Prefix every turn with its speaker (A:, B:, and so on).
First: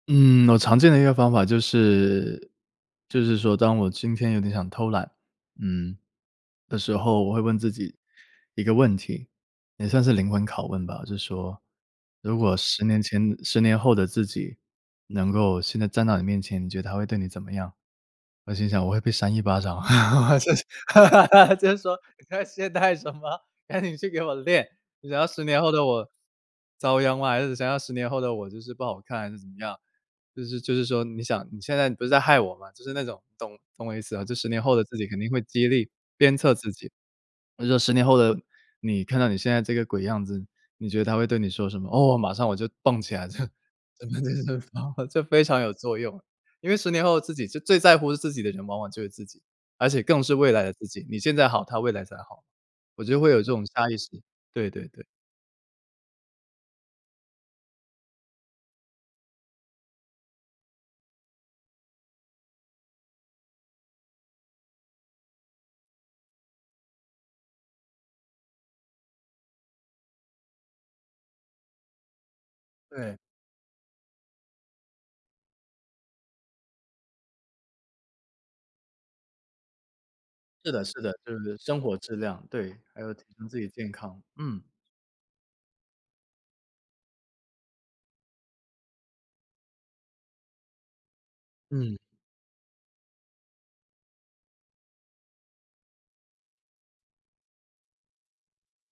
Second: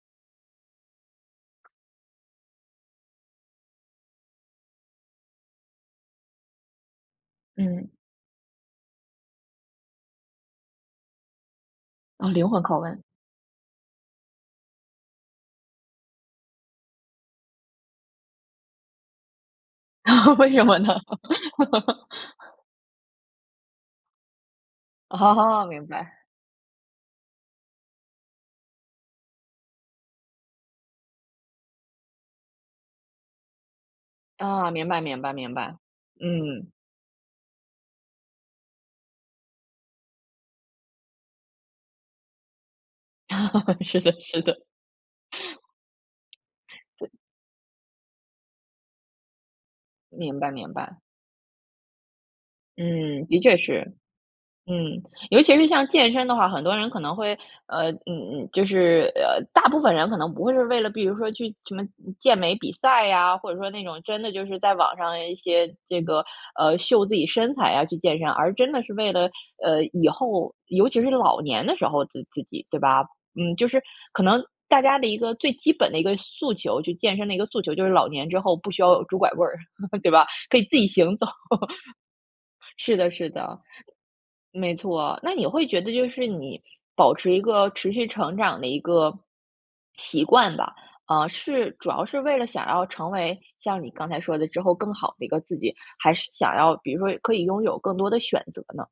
A: 嗯，我常见的一个方法就是就是说当我今天有点想偷懒，嗯，的时候，我会问自
B: 嗯。
A: 己一个问题，也算是灵魂拷问吧。就是说
B: 哦，
A: 如
B: 灵
A: 果
B: 魂拷
A: 10年
B: 问。
A: 前10年后的自己能够现在站到你面前，你觉得他会对你怎么样？我心想我会被扇一巴掌，我
B: 为
A: 就
B: 什
A: 是
B: 么呢？
A: 就是说你在 懈怠什么，赶紧去给我练，你要10年
B: 哦，
A: 后的
B: 明
A: 我
B: 白。
A: 遭殃吗还是想要10年后的我就是不好看还是怎么样。就是就是说你想你现在不是在害我吗？就是那种懂懂我意思吗，就10年
B: 啊，
A: 后的
B: 明
A: 自
B: 白
A: 己肯
B: 明
A: 定
B: 白
A: 会
B: 明
A: 激
B: 白。
A: 励、鞭策
B: 嗯。
A: 自己。我就说10年后的你看到你现在这个鬼样子，你觉得他会对你说什么？哦，马上我就蹦起来，就
B: 是的，是的。
A: 这非常有作用，因为10年
B: 对。
A: 后自己，就最在乎自己的人往往就是自己，而且更是
B: 明
A: 未
B: 白
A: 来
B: 明
A: 的自
B: 白。
A: 己，你现在好，他未来才好。我就
B: 嗯，
A: 会有
B: 的
A: 这
B: 确
A: 种
B: 是，
A: 差异性，对对
B: 嗯，
A: 对。
B: 尤其是像健身的话，很多人可能会呃，嗯，嗯，就是，呃，大部分人可能不会是为了比如说去什么健美比赛啊，或者说那种真的就是在网上一些这个，呃，秀自己身材啊去健身，而真的是为了，呃，以后尤其是老年的时候的自己，对吧，
A: 对。
B: 嗯，就是可能大家的一个最基本的一个诉求，就健身的一个诉求就是老年之后不需要拄拐棍儿，对吧？可以
A: 是
B: 自
A: 的
B: 己
A: 是的，
B: 行走。
A: 就是生活质量，对，
B: 是
A: 还
B: 的
A: 有提
B: 是
A: 升
B: 的。
A: 自己健康，嗯。
B: 没错，那你会觉得就是你保持一个持续成长的一个习惯吧，啊，是主
A: 嗯。
B: 要是为了想要成为像你刚才说的，之后更好的一个自己，还是想要比如说可以拥有更多的选择呢？